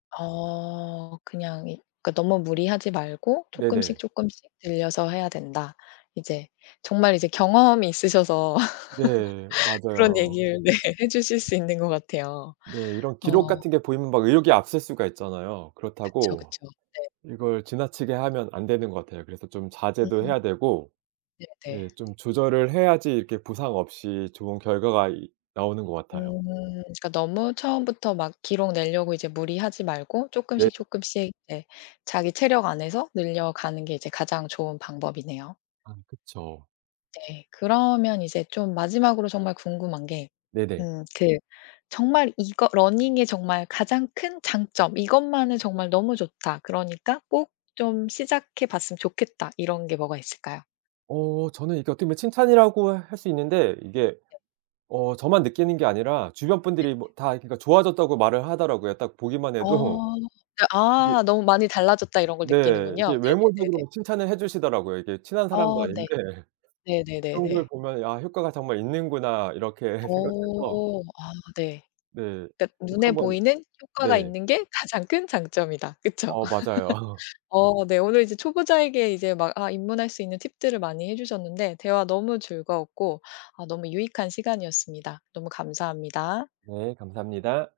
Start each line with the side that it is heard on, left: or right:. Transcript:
left: 어. 그냥 이 그러니까 너무 무리하지 말고 쪼끔씩,
right: 네네.
left: 쪼끔씩 늘려서 해야 된다. 이제 정말 이제 경험이 있으셔서
right: 네.
left: 그런
right: 맞아요.
left: 얘기를 네 해 주실 수 있는 것 같아요.
right: 네. 이런 기록
left: 어.
right: 같은 게 보이면 막 의욕이 앞설 수가 있잖아요.
left: 그쵸,
right: 그렇다고
left: 그쵸. 네.
right: 이걸 지나치게 하면 안 되는 것 같아요. 그래서 좀 자제도
left: 음.
right: 해야 되고
left: 네네.
right: 네 좀 조절을 해야지 이렇게 부상 없이 좋은 결과가 이 나오는 것 같아요.
left: 음. 그러니까 너무 처음부터 막 기록 내려고 이제 무리하지 말고
right: 네.
left: 쪼끔씩, 쪼끔씩 네 자기 체력 안에서 늘려가는 게 이제 가장 좋은 방법이네요.
right: 아 그쵸.
left: 네. 그러면 이제 좀 마지막으로 정말 궁금한 게
right: 네네.
left: 음 그 정말 이거 러닝의 정말 가장 큰 장점 '이것만은 정말 너무 좋다. 그러니까 꼭 좀 시작해 봤으면 좋겠다.' 이런 게 뭐가 있을까요?
right: 어 저는 이게 어떻게 보면 칭찬이라고 할 수 있는데 이게
left: 네.
right: 어 저만 느끼는 게 아니라 주변
left: 네.
right: 분들이 뭐 다 그러니까 좋아졌다고 말을 하더라고요. 딱 보기만 해도
left: 어. 네
right: 이게
left: 아 너무 많이 달라졌다 이런 걸
right: 네.
left: 느끼는군요.
right: 이렇게 외모적으로
left: 네네네네.
right: 막 칭찬을 해 주시더라고요, 이게 친한 사람도
left: 어 네.
right: 아닌데 그런 걸
left: 네네네네.
right: 보면 '아 효과가 정말 있는구나.' 이렇게 생각해서
left: 어. 아 네.
right: 네.
left: 그러니까
right: 꼭
left: 눈에
right: 한번
left: 보이는 효과가
right: 네.
left: 있는 게 가장 큰 장점이다. 그쵸.
right: 어 맞아요.
left: 어 네 오늘 이제 초보자에게 이제 막 아 입문할 수 있는 팁들을 많이 해 주셨는데 대화 너무 즐거웠고 아 너무 유익한 시간이었습니다. 너무 감사합니다.
right: 네. 감사합니다.